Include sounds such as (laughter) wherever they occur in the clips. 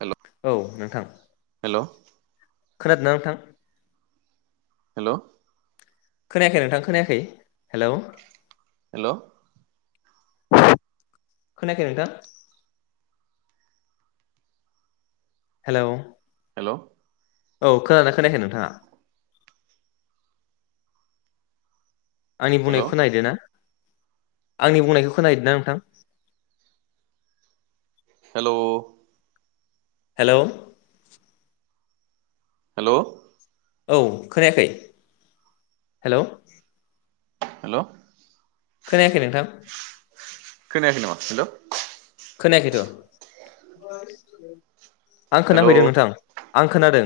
हेल' औ नोंथां। हेल' खोनादोंना नोंथां। हेल खोनायाखै नोंथां खोनायाखै हेलौ। हेल (unintelligible) खोनायाखै नोंथां। हेलौ हेल औ खोना दोंना खोनायाखै नोंथाङा? आंनि बुंनायखौ खोना हैदो ना? आंनि बुंनायखौ खोनाहैदोंना नोंथां? हेल हेलौ हेल औ खोनायाखै हेलौ। हेल खोनायाखै नोंथां। खोनायाखै नामा? हेल खोनायाखैथ। आं हेल' खोनाफैदों नोंथां। आं खोनादों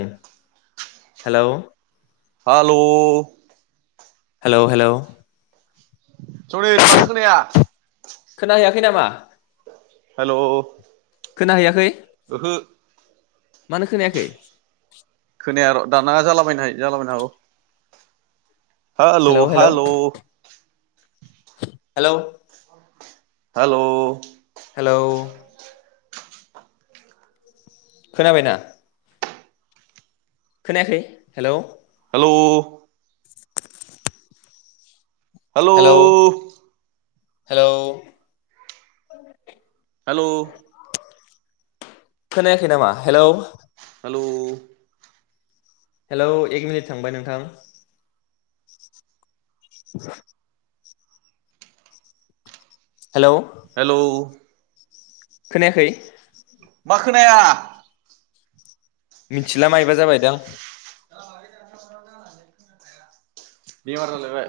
हेलौ। हाल हेलौ हेलौ सलिद मानो खोनाया? खोना हैयाखै नामा? हेल खोनाहैयाखै। ओहो मानो खोनायाखै खोनाया र दानाङा जालाबायनाय जाला बायनो हागौ। हाल हेलौ हेलौ हाल। हेलौ हाल हेलौ खोनाबायना? खोनायाखै हेलौ। हेल (inaudible) हेलौ हेलौ हेलौ खोनायाखै नामा हेलौ हेलौ हेलौ एक मिनिट थांबाय नोंथां (inaudible) हेलौ हेलौ खोनायाखै मा खोनाया मिथिला मायबा जाबाय दां (unintelligible) बेमार जालायबाय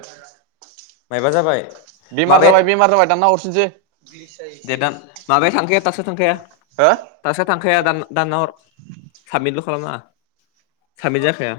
मायबा जाबाय बेमार माबाया जाबाय बेमार जाबाय दाना हरफिन (unintelligible) दे दान माबाया थांखाया दाससा थांखाया हो थासासोआ थांखाया दान हर साबमिटल खालामा साबमिट जाखाया